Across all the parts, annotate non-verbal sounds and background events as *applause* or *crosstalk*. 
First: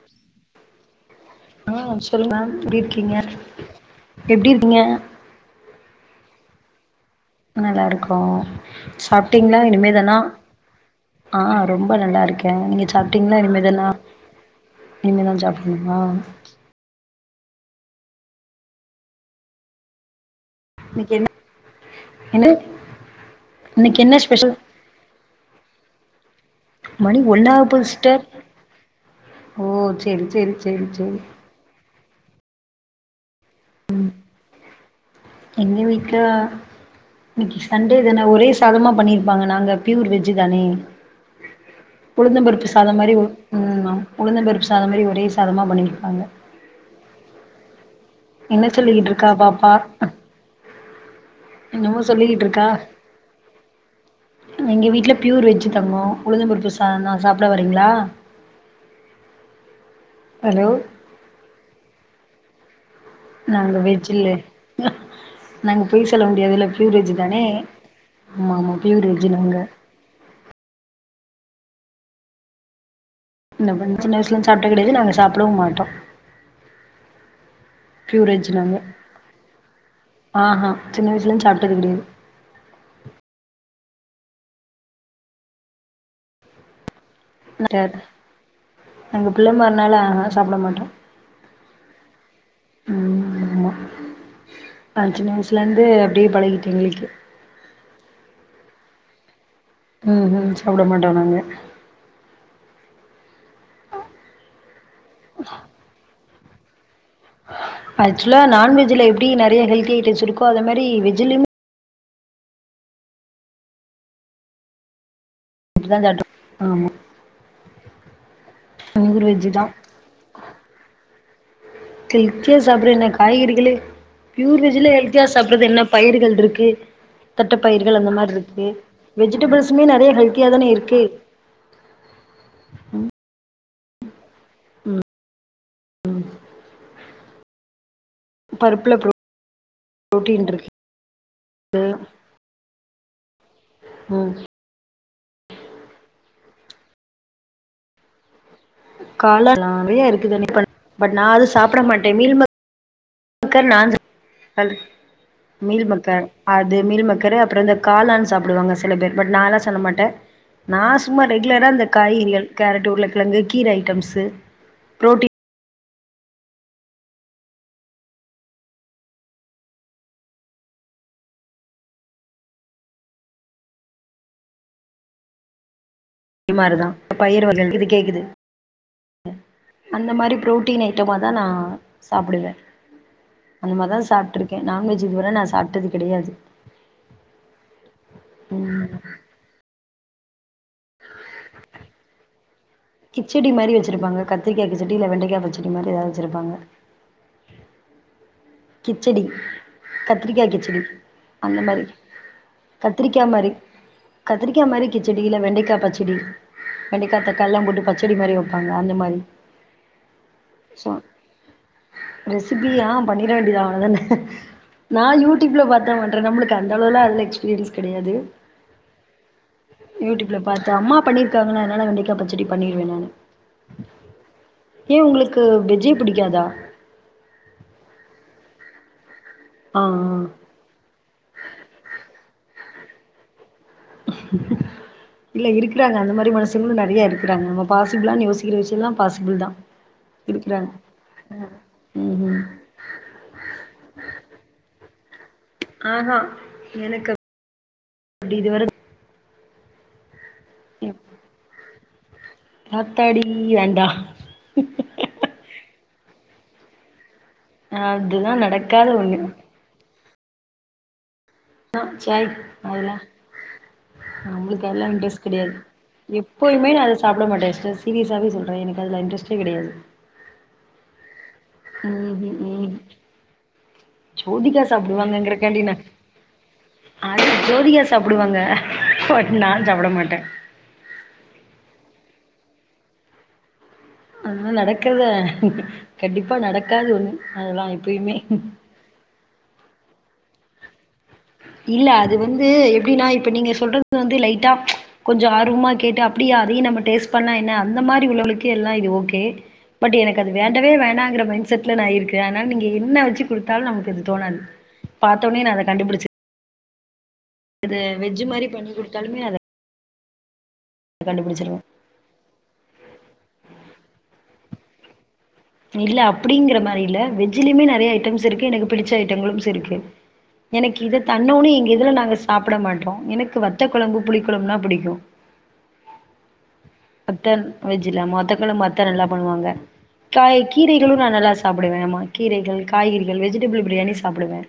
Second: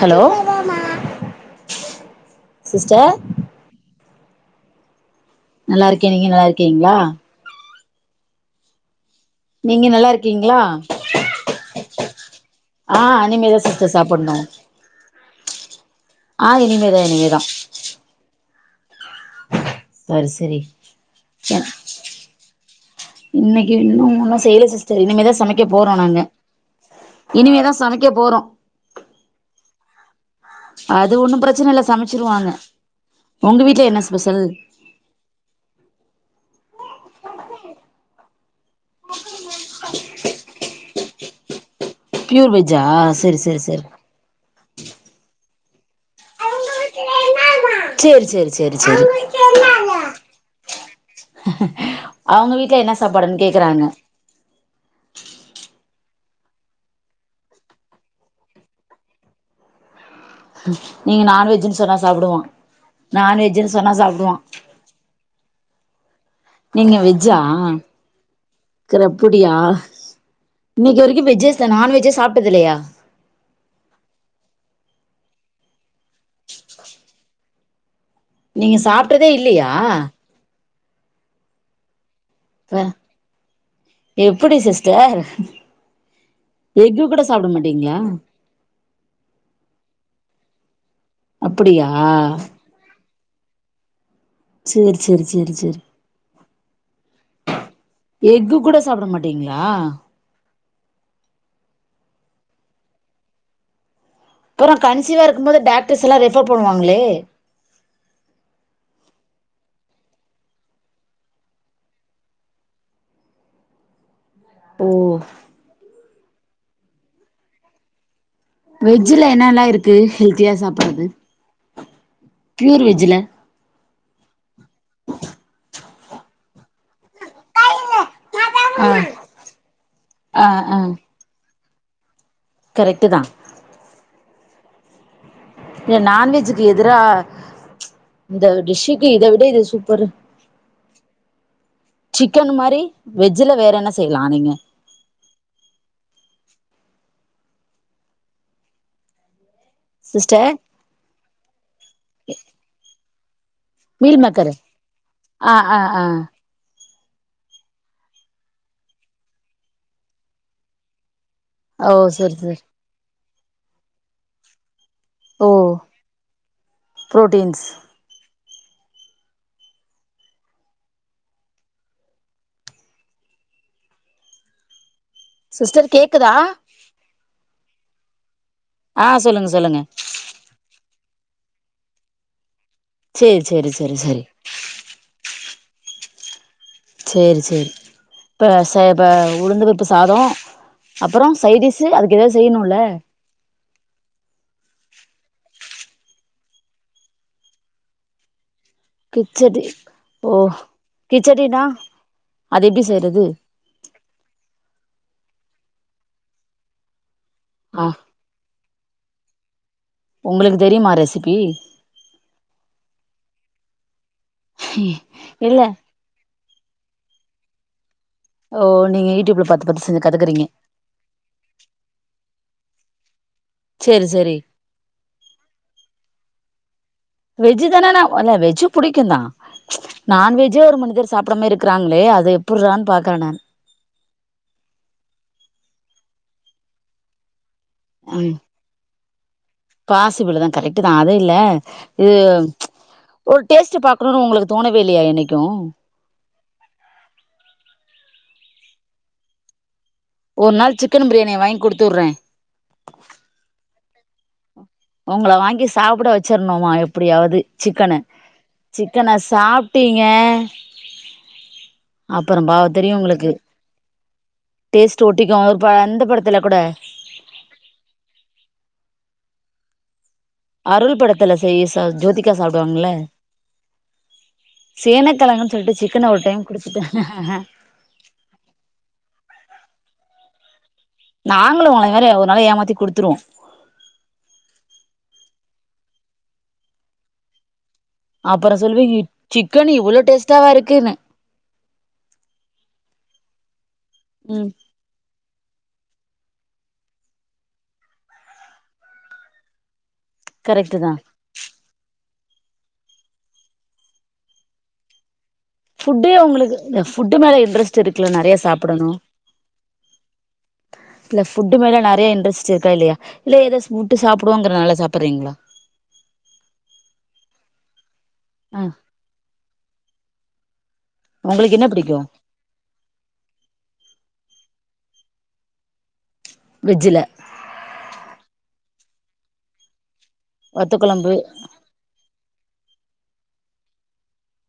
Hello hello ஆ சொல்லுங்க எப்டி சிஸ்டர் இருக்கீங்க எப்டி இருக்கீங்க நல்லா இருக்கே நீங்க நல்லா இருக்கீங்ளா நல்லா இருக்கோ சாப்ட்டீங்களா நீங்க நல்லா இனிமேதான இருக்கீங்களா அ ரொம்ப நல்லா இருக்கே நீங்க ஆ சாப்ட்டீங்ளா இனிமேதா இனிமேதானா சிஸ்டர் சாப்புட்ணு இனிமே தா சாப்புட்னுமா அ இனிமே தா இனிமே தா சரி சரி இன்னைக்கு என்ன என்ன இன்னைக்கு இன்னு ஒன்னு செய்யல சிஸ்டர் இனிமேதா சமைக்க போறோ நாங்க மணி இனிமேதா ஒன்னாவப்போது சமைக்க சிஸ்டர் போறோ ஓ செரி அது ஒன்னு பிரச்சன இல்ல சமைச்சிருவாங்க உங்க வீட்ல என்ன ஸ்பெஷல் எங்க வீட்ல இன்னைக்கு சண்டே தானே ஒரே சாதமா பண்ணிருப்பாங்க நாங்க பியூர் வெஜ்ஜி தானே உளுந்தம் பியூர் பருப்பு வெஜ்ஜா சாதம் மாதிரி சரி சரி சரி ம் உளுந்தம் பருப்பு சாதம் மாரி ம் உளுந்தம் பருப்பு சாதம் மாரி ஒரே பண்ணிருப்பாங்க சேரி சேரி என்ன செரி செரி சொல்லிக்கிட்டு இருக்கா பாப்பா என்னமோ சொல்லிக்கிட்டு அவங்க இருக்கா வீட்ல என்ன சாப்பாடுன்னு கேக்கறாங்க எங்க வீட்ல பியூர் வெஜ் தங்கம் உளுந்தம்பருப்பு சாதந் தா சாப்பட வரீங்ளா ஹலோ நீங்க நான்வெஜ்ஜுன்னு சொன்னா சாப்டுவா நான்வெஜ்ன்னு நாங்க சொன்னா வெஜ் இல்ல சாப்புடுவான் நாங்க பொய் செல்ல வேண்டியது இல்ல ப்யூர் வெஜ் தானே ஆமா ஆமா செர் பியூர் வெஜ்ஜு அப்படியா நாங்க இன்னைக்கு வரைக்கு வெஜ்ஜே நான்வெஜ்ஜே சாப்ட்டது இல்லையா இந்த சின்ன வயசுலந்து சாப்ட்டது கெடையாது நாங்க சாப்பிடவும் மட்டோ பியூர்வெஜ் நீங்க நாங்க சாப்ட்டதே இல்லையா அஹ சின்ன வயசுலருந்து சாப்ட்டது கிடையாது ப்ப எப்படி சிஸ்டர் எக்கு கூட சாப்பிட சார் மாட்டீங்களா நாங்க பிள்ளமார்னால அதுலா சாப்பிட மாட்டோ அப்படியா ஆமா ஆமா சேரி நா சேரி சின்ன சேரி வயசுல சேரி இருந்தே அப்டியே பழகிட்டு எங்களுக்கே எக்கு கூட சாப்பிட மாட்டீங்களா ம்ஹு சாப்பிட மாட்டோ நாங்க அப்றோ கன்சீவா இருக்கும்போது டாக்டர்ஸ் எல்லா ரெஃபர் பண்ணுவாங்களே ஆக்சுவலா நான்வெஜ்ல எப்படி நறைய ஹெல்தி ஐட்டம்ஸ் இருக்கோ அத மாரி வெஜூலயுமே ஓ அப்டிதா சாப்ட்டோ ஆமா பியூர் வெஜ்ல வெஜ்ஜு தா என்னெல்லா இருக்கு ஹெல்த்தியா சாப்புட்றது ஹெல்த்தியா சாப்புறது என்ன காய்கறிகளே பியூர் வெஜ்ல ஹெல்த்தியா சாப்பிட்றது என்ன பயிர்கள் இருக்கு தட்டப்பயிர்கள் அந்த மாரி இருக்கு ஆ வெஜிடபிள்ஸுமே நிறைய ஆ ஹெல்த்தியா தானே இருக்கு கரெக்ட்டுதா இல்ல நான்வெஜ்ஜூக்கு எதிரா இந்த பருப்புல டிஷ்ஷுக்கு ப்ரோ இத விட இது ‌சூப்பரு து சிக்கன் மாரி வெஜ்ஜில வேற என்ன செய்யலா நீங்க காளான் நறையா சிஸ்டர் இருக்குது பட் நா அது சாப்பிட மாட்டே மீல்மேக் மக்கர் நா மீல் மேக்கரு சாப்பிட ஆ *inaudible* ஆ மீல் ஆ மக்கர் அது மீல் மேக்கரு அப்புற இந்த காளான் சாப்பிடுவாங்க சில பேர் பட் நாலா சாப்ட மாட்டே நா சும்மா ரெகுலரா இந்த ஓ சரி காய்கறிகள் சரி கேரட் உருளக்கிழங்கு கீர ஐட்டம்ஸு புரோட்டின் ஓ ப்ரோட்டீன்ஸ் சிஸ்டர் கேக்குதா மாரி தா பயிர் வகை இது கேக்குது ஆ சொல்லுங்க சொல்லுங்க அந்த மாரி ப்ரோட் டீன் ஐட்டமா தா நா சாப்பிடுவே சேரி சேரி அந்த சேரி மாரிதா சேரி சாப்ட்டு இருக்கே நான்வெஜ் இது வர நா சாப்ட்டது கெடையாது சேரி சேரி இப்ப ச ம் இப்ப இவுங்களுக்கு சாதம் அப்புற சைடீசு அதுக்கு ஏதாவது செய்யணும்ல கிச்சடி மாதிரி வச்சிருப்பாங்க கத்திரிக்காய் கிச்சடி இல்ல வெண்டக்கா பச்சடி மாதிரி ஏதாவது வச்சிருப்பாங்க கிச்சடி ஓ கத்திரிக்கா கிச்சடி கிச்சடினா அந்த மாரி அது எப்டி செய்றது கத்திரிக்காய் மாதிரி கிச்சடி இல்ல வெண்டக்காய் பச்சடி வெண்டைக்காய் தக்காளில்லா போட்டு ஆ பச்சடி மாரி வப் ப்பாங்க அந்த மாரி உங்களுக்கு தெரியுமா ரெசிபி ரெசிபி ஆ பண்ணிட வேண்டியதா அவளதானே நா இல்ல யூடியூப்ல பாத்தா பண்ணுவ நம்மளுக்கு அந்த அளவலா அதுல எக்ஸ்பீரியன்ஸ் கெடையாது ஓ நீங்க யூடியூப்ல பாத்து பாத்து செஞ்சு யூடியூப்ல கத்துக்குறீங்க பாத்து அம்மா பண்ணிருக்காங்கள அதனால வெண்டைக்கா பச்சடி பண்ணிருவே நானு சேரி சேரி ஏ உங்களுக்கு வெஜ்ஜே பிடிக்காதா வெஜ்ஜூ தானே நா இல்ல வெஜ்ஜு புடிக்குந்தா ஆ ஆ நான்வெஜ் ஜே ஒரு மனிதர் சாப்பிடாம இருக்குறாங்களே அது எப்பிட்றான் பாக்கறே நா இல்ல எங்க வீட்லயு அந்த மாதிரி மனுஷங்களு நெறைய இருக்கிறாங்க பாசிபிளானு ம் யோசிக்கிற விஷயலா பாசிபிள் தா பாசிபிள் தா இருக்குறாங்க கரெக்ட் தா அது இல்ல இது ம் ம் ஒரு டேஸ்ட் பாக்கணும்னு உங்களுக்கு தோனவே இல்லயா என்னைக்கு ஆஹா எனக்கு அப்டி இது வரை ஒரு நாள் சிக்கன் பிரியாணிய வாங்கி குடுத்து விட்றே ஆத்தாடி வேண்டா உங்கள வாங்கி சாப்பிட வச்சிருணுமா எப்டியாவது சிக்கன அதுதா நடக்காத சிக்கன ஒண்ணு சாப் ட்டீங்க ஆ சாய் அதல தெரியு உங்களுக்கு நம்ளுக்கு அதுலா டேஸ்ட் இன்ட்ரெஸ்ட் ஒட்டிக்கு கிடையாது ஒரு ப அந்த படத்துல கூட எப்பயுமே அத சாப்பிட மாட்டே சார் சீரியஸாவே சொல்ற எனக்கு அதுல இட்ரஸ்ட்டே கிடையாது அருள் படத்துல செய்ய சார் ம் ஜோதிகா ம் ம் சாப்பிடுவாங்கள்ள ஜோதிகா சேன கிழங்குனு சாப்டுவாங்கங்கறக்காண்டி நா சொல்லிட்டு சிக்கன ஒரு டைம் குடுத்துப் பாருங்க அது ஜோதிகா சாப்டுவாங்க பட் நா சாப்ட மாட்ட நாங்களும் உங்கள ஒரு நாளை ஏமாத்தி கொடுத்துருவோ அதெல்லா நடக்கல கண்டிப்பா நடக்காது அதெல்லா இப் அப்புற சொல்விங்க சிக்கன் இவ்வளவு டேஸ்டாவா இருக்குன்னு இல்ல அது வந்து எப்டின்னா இப்ப நீங்க சொல்றது வந்து ம் லைட்டா கொஞ்ச ஆர்வமா கேட்டு அப்டியே அதையு நம்ம டேஸ்ட் பண்ணா என்ன அந்த மாரி உள்ளவங்களுக்கு எல்லா இது ஓகே பட் எனக்கு அது வேண்டவே கரெக்ட்டு தா வேணாங்கிற மைன்ட் செட்ல நா இருக்க அதனால நீங்க என்ன வச்சு குடுத்தாலு நமக்குஅது தோணது பாத்தோனே அத ஃபுட்டே கண்டுபிடிச்சுருவேன். உங்களுக்கு ஃபுட்டு மேல இன்ட்ரெஸ்ட் இருக்குல்ல வெஜ் நெறைய மாரி பண்ணி சாப்பிடணு குடுத்தாலுமே அத இல்ல ஃபுட்டு் கண்டுபிடிச்சுருவேன். மேல நெறைய இன்ட்ரெஸ்ட் இருக்கா இல்லையா இல்ல ஏதோ சுவிட்டு சாப்டுவோங்கறதனால சாப்ட்றீங்களா இல்ல அப்டிங்கிற மாரி இல்ல வெஜ்லயுமே நெறைய ஐட்டம்ஸ் இருக்கு ஆ எனக்கு பிடிச்ச ஐட்டங்களும்ஸ் இருக்கு எனக்கு இத தன்னவொன்ன உங்களுக்கு என்ன எங்க இதுல பிடிக்கு நாங்க சாப்பிட மாட்டோ எனக்கு வத்த குழம்பு புளி குழம்புனா பிடிக்கு வெஜ்ஜில ல வெஜ்ஜில வத்த கொழம்பு அத்த நல்லா பண்ணுவாங்க காய் வத்த கீரைகளு நா கொழம்பு நல்லா சாப் சாப்படுவ ஆமா கீரைகள் காய்கறிகள் வெஜிடேபுள் பிரியாணி சாப்டுவ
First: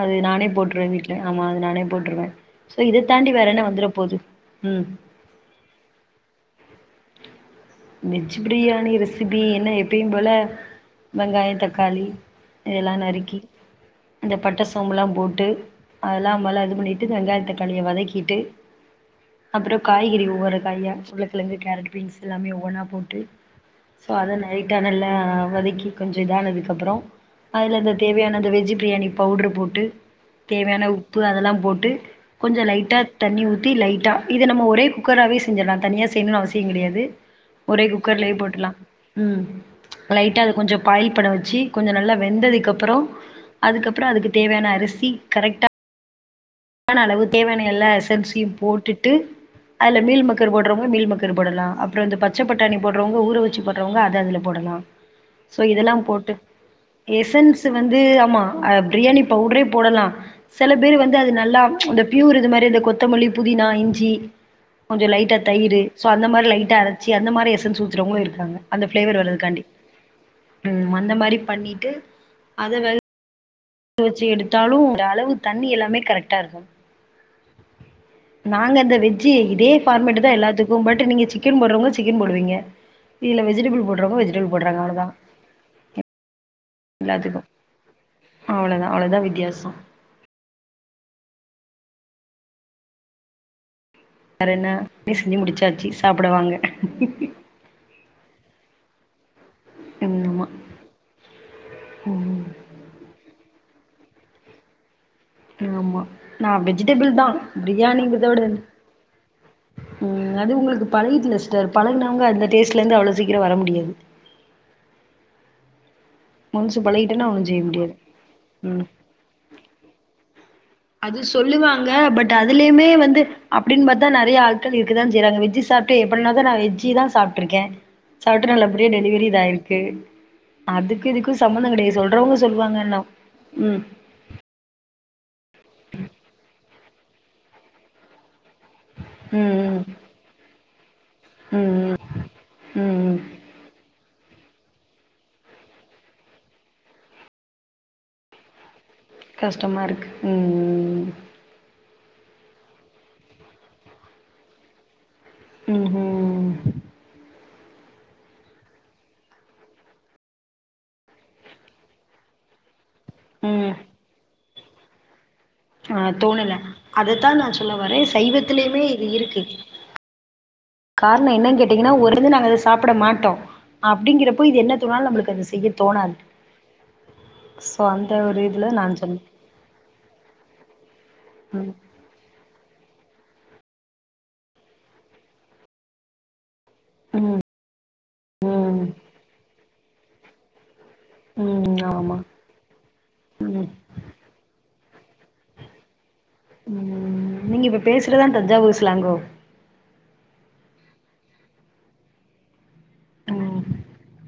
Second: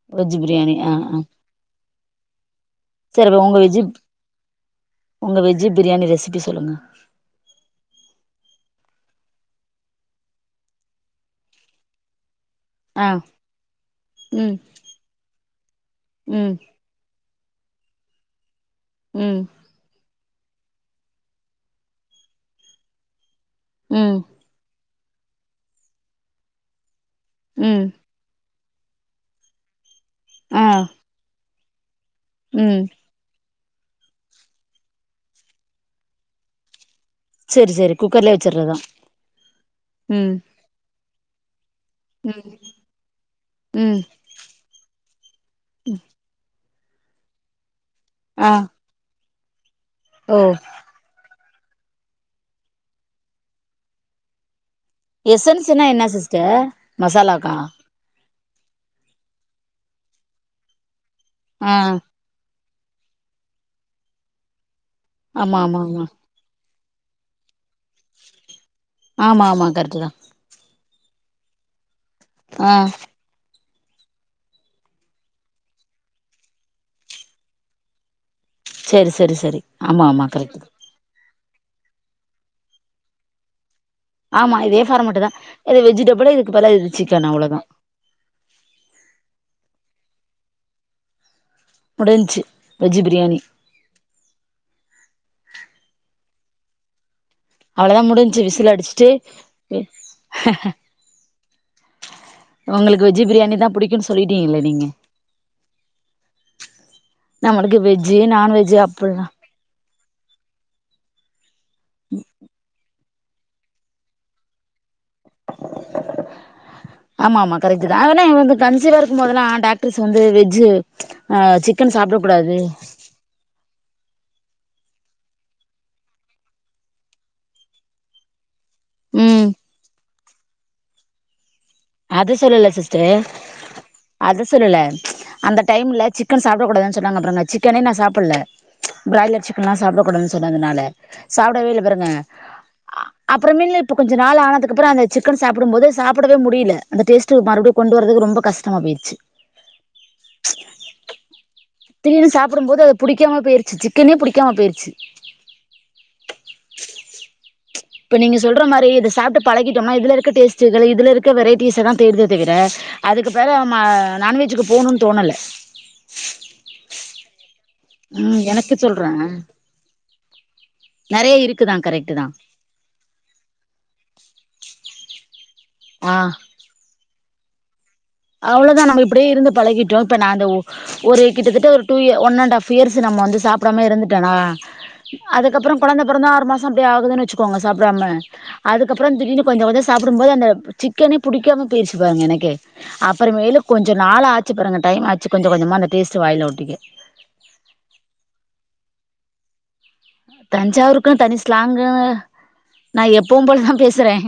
அது வெஜ் நானே பிரியாணி போட்ருவ ஆ வீட்ல ஆ ஆமா அது நானே போட்டுருவ சோ சரி இததாண்டி அப்ப வேற உங்க என்ன வெஜ்ஜு வந்துறபோது ம் உங்க வெஜ்ஜி பிரியாணி ரெசிபி சொல்லுங்க வெஜ் பிர்யாணி ரெ சிபி என்ன எப்பியு போல வெங்காயோ தக்காளி எல்லா ஆ நறுக்கி இந்த ம் பட்ட சோம்புலா போட்டு அதல்லா ம் மல்ல இது பண்ணி ட்டு வெங்காய தக்காளிய வதக்கிட்டு ம் அப்றோ காய்கறி ஒவ்வொரு காயா உள்ளக்கெழங்கு கேரெட் பீன்ஸ் எல்லாமே ஒவ்வொன்னா போட்டு ஸோ ம் அத லைட்டா நல்லா வதக்கி கொஞ்சோ இதானதுக்கப்பறோ அதுல ம் அந்த தேவயான அந்த வெஜ்ஜு பிர்யாணி பவுட்ர போட்டு ஆ தேவயான உப்பு அதல்லா போட்டு கொஞ்சோ ம் லைட்டா தண்ணி ஊத்தி லைட்டா இத நம்ம ஒரே குக்கராவே செஞ்சிலா தனியா செய்யணுனு அவசிய கெடையாது செரி ஒரே செரி குக்கர்லயே போட்டுடலா வச்சிட்றதா ம் ம் லைட்டா அத கொஞ்ச பாயில் பட வச்சி கொஞ்ச நல்லா ம் வெந்ததுக்கு அப்புற ம் அதுக்கப்புற அதுக்கு தேவையான அரிசி கரெக்டா யான அளவு தேவயான எல்லா எசன்ஸ்சியு ஆ போட்டுட்டு அல்ல ஓ மீல்மேக்கர் போட்ற மீல்மேக்கர் போடலா அப்றோ இந்த பச்ச பட்டாணி போட்றோங்க ஊற வச்சி போட்றோங்க அத அதுல போடலா ஸோ எசன்ஸ்னா இதெல்லா என்ன போட்டு சிஸ்டர் மசாலாக்கா எசன்ஸு வந் து ஆமா அ பிர்யாணி பவுட்ரே போடலா செல பேரு வந்து அது நல்லா ஆ அந்த ப்யூர் இது மாரி அந்த கொத்தமல்லி புதினா இஞ்சி கொஞ்சொ லைட்டா ஆமா ஆமா தயிரு ஆமா ஸோ அந்த மாரி லைட்டா அர ச்சி அந்த மாரி எசன்ஸ் ஊத்றோங்களு இருக்காங்க அந்த ஃபிளேவர் ஆமா வரதுக்கான்டி ஆமா கரெக்ட் தா ம் அந்த மாரி பண்ணிட்டு ஆ அத வேக வச்சு எடுத்தாலு அந்தளவு தண்ணி எல்லாமே கரெக்ட்டாருக்கு நாங்க அந்த செரி வெஜ்ஜி செரி செரி இதே ஆமா ஃபார்மெட்டு ஆமா தா கரெக்ட் எல்லாத்துக்கு பட் நீங்க சி க்கன் போட்றோங்க சிக்கன் போடுவிங்க இல்ல வெஜிடபிள் போ ஆமா இதே ஃபார்மெட்டுதா இது வெஜிடபுளு இதுக்கு பதிலா இது சிக்கன் அவ்ளதா அவ்ளதா அவ்ளதா வித்யாசோ முடின்ச்சு வெஜ்ஜு பிரியாணி வேறென்ன செஞ்சு முடிச்சாச்சி சாப்புட வாங்க அவ்ளதா முடின்ச்சு விசில் அடுச்ட்டு ம் ஆமா ம் ஒங்களுக்கு வெஜ்ஜு பிரியாணி தா புடிக்குன் சொல்லிட்டீங்ள நீங்க ஆமா நா வெஜிடெபிள் தா நம்மளுக்கு வெஜ்ஜு பிரியாணிங்கறத விட நான்வெஜ்ஜு அப்புல்லா ம் அது உங்ளுக்கு பழகிட்ல ஸ்டர் பழகுனவங்க அந்த டேஸ்ட்லந்து அவ்ளோ சீக்கிரோ வர முடியாது ஒன்ஸு பழகிட்டோனா ஆமா ஒன்னு ஆமா செய்ய முடியாது கரெக்ட்டுதா அதல்லா வந்து ம் கன்சீவாரு க்கும்போதல்லா டாக்டருஸ் வந்து வெஜ்ஜு அது ஆ சொல்லுவாங்க சிக்கன் சாப்பிடக் பட் கூடாது அதலயுமே வந்து அப்டின்பாத்தா நறைய ஆள்கள் இருக்கதா செய்றாங்க வெஜ்ஜி சாப்ட்டு எப்பனாதா நா வெஜ்ஜிதா சாப்ட்ருக்கே சாப்ட்டு நல்லபடியா டெலிவெரி ம் இதாய்ருக்கு அதுக்கு இதுக்கு சம்மந்தோ கெடயாது சொல்றோங்க சொல்வாங்கன்னோ ம் அத சொல்லல அந்த டைம்ல சிக்கன் சாப்ட கூடாதுன் சொன்னாங்க அப்றோ நா சிக்கனே நா சாப்புல பிராய்லர் சிக்கன்லா ம் சாப்ட கூடாதுன் சொன்னதுனால ம் சாப்டவேல்ல ம் பாருங்க ம் ம் அ ம் அப்றமேலு இப்ப கொஞ்ச நாள் ஆனதுக்கப்றோ அந்த சிக்கன் சாப்டும்போது சாப்டவே முடில அந்த டேஸ்ட்டு மறுப்டியு கொண்டு வர்றதக்கு ரொம்ப கஷ்டமா போய்ருச்சு கஷ்டமாருக்கு ம் ம் ம் திடீர்னு சாப்புடும் போது அது புடிக்காம போய்ருச்சு சிக்கனே புடிக்காம போய்ருச்சு ம் ம் இப்ப நீங்க சொல்ற மாதிரி இத சாப்பிட்டு பழகிட்டோம்னா இதுல இருக்க டேஸ்டு இதுல இருக்க வெரைட்டீஸ் எல்லாம் தேடுதே தவிர அதுக்கு பதிலா ம் நான் நான்வெஜ்ஜுக்கு போகணும்னு தோணல ஆ தோணல அதத்தான் நான் சொல்ல வரேன் ம் எனக்கு சைவத்திலயுமே இது சொல்றே இருக்கு காரணம் நெறைய என்னனு இருக்குதா கேட்டீங்கன்னா கரெக்ட்டு தா ஒருது நாங்க அதை சாப்பிட மாட்டோம் அப்படிங்கறப்போ இது என்ன தோணாலும் நம்மளுக்கு அது செய்ய ஆ தோணாது சொந்த அவ்வளவுதான் நம்ம இப்படியே இருந்து பழகிட்டோம் இப்ப நான் அ ஒரு கிட்டத்தட்ட ம் ஒரு டூ இ ஒன் அண்ட்ப் இயர்ஸ் நம்ம வந்து சாப்பிடாம இருந்துட்டேனா அதுக்கப்புறம் கொழந்தை பிறந்த ஆறு மாசம் அப்படி ஆகுதுன்னு ம் வச்சுக்கோங்க சாப்பிடாம ம் அதுக்கப்புறம் திடீர்னு கொஞ்சம் கொஞ்சம் சாப்பிடும்போது அந்த சிக்கனே பிடிக்காம ம் போயிருச்சு ஆமா பாருங்க எனக்கே அப்புறமேலு ம் கொஞ்ச நாள் ஆச்சு பாருங்க டைம் ஆச்சு கொஞ்ச கொஞ்சமா அந்த டேஸ்ட் வாயில்ல ஒட்டிக்க ம் நீங்க இப்ப பேசுறது தான் தஞ்சாவூர் சலாங்கோ தஞ்சாவூருக்குன்னு தனி ஸ்லாங்கன்னு நான் எப்பவும் ம் போலதான் பேசுறேன்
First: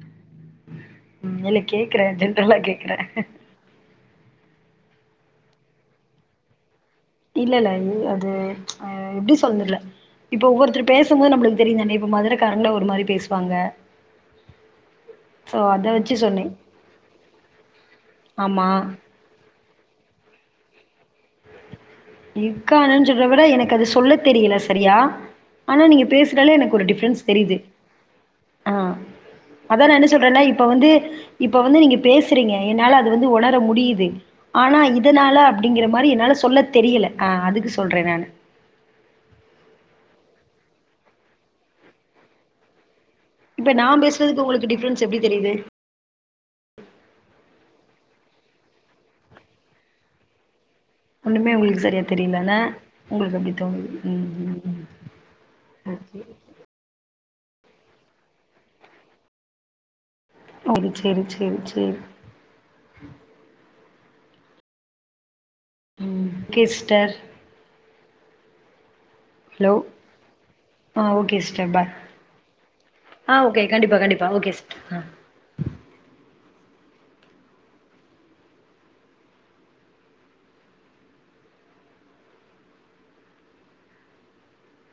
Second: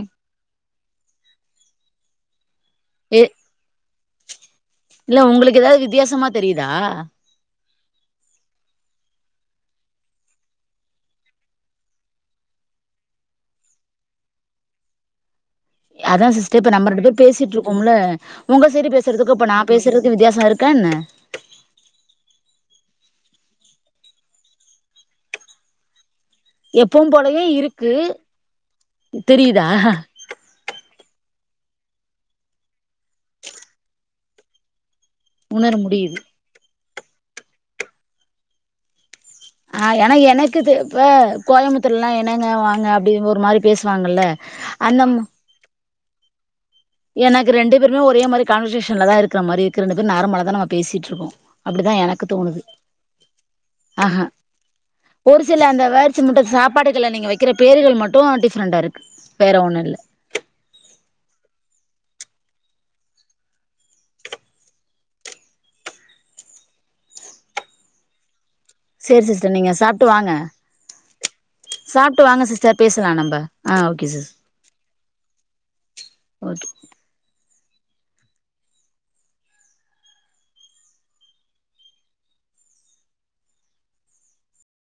ம் இல்ல கேக்குறேன் ஜென்ரலா கேக்குறேன் ஏ இல்ல உங்ளுக் எதா வித்தியாசமா தெரிதா இல்லெல்ல அது ஆ எப்டி சொல் தெரில இப்ப ஒவ்வொருத்தர் பேசும்போது நம்ளுக் தெரியுந்தானே இப்ப மதுரக்காரங்ளா ஒருமாரி பேசுவாங்க சோ அத வச்சு அதான் சொன்னே சிஸ்டர் இப்ப நம்ம ரெண்டு பேர் பேசிட்டு இருக்கோம்ல ஆமா உங்க சைடு பேசுறதும் இப்ப நான் பேசுறது வித்யாசம் இருக்கா என்ன இருக்கானு சொல்றத விட எனக்கு அது சொல்ல தெரியல சரியா ஆனா நீங்க பேச எனக்கு ஒரு எப்பவும் டிஃபரன்ஸ் போலயே தெரியுது இருக்கு ஆ தெரியுதா அதான் நான் என்ன சொல்றேன்னா இப்ப ப்ப வந்து இப்ப வந்து நீங்க பேசுறீங்க என்னால அது வந்து உணர முடியுது ஆனா இது எதனால உணர அப்படிங்கிற மாதிரி முடியுது என்னால சொல்ல தெரியல அதுக்கு சொல்றேன் நான் ஆ ஏன்னா எனக்கு இப்ப கோயம்புத்தூர்லல்லாம் என்னங்க வாங்க அப்படி ஒரு மாதிரி இப்ப நா பேசுவாங்கல்ல பேசுறதுக்கு உங்களுக்கு அந்த டிஃப்ரென்ஸ் எப்டி தெரியுது எனக்கு ரெண்டு பேருமே ஓரே மாதிரி கான்வர்சேஷன்ல தான் இருக்கிற மாதிரி இருக்கு ரெண்டு பேரும் நார்மலா தான் நம்ம பேசி இரு ஒண்ணுமே உங்களுக்கு சரியா தெரியலல உங்களுக்கு அப்படி தோணுது ஆஹா ஒரு சில அந்த ஓகே வேர்ட்ஸ் மட்டும் சாப்ப சாப்பாடுகள நீங்க வைக்கிற பேருகள் மட்டும் டிஃப்ரெண்ட்டா இருக்கு வேற ஒன்னும் இல்ல ம் சேரி சேரி சேரி ஓகே சிஸ்டர் செரி சிஸ்டர் நீங்க ஹலோ சாப்பிட்டு வாங்க ஆ ஓகே சிஸ்டர் பாய் சாப்பிட்டு வாங்க சிஸ்டர் பேசலாம் நம்ப ஆ கண்டிப்பா ஓகே சிஸ் கண்டிப்பா சிஸ்டர் ஆ ஓகே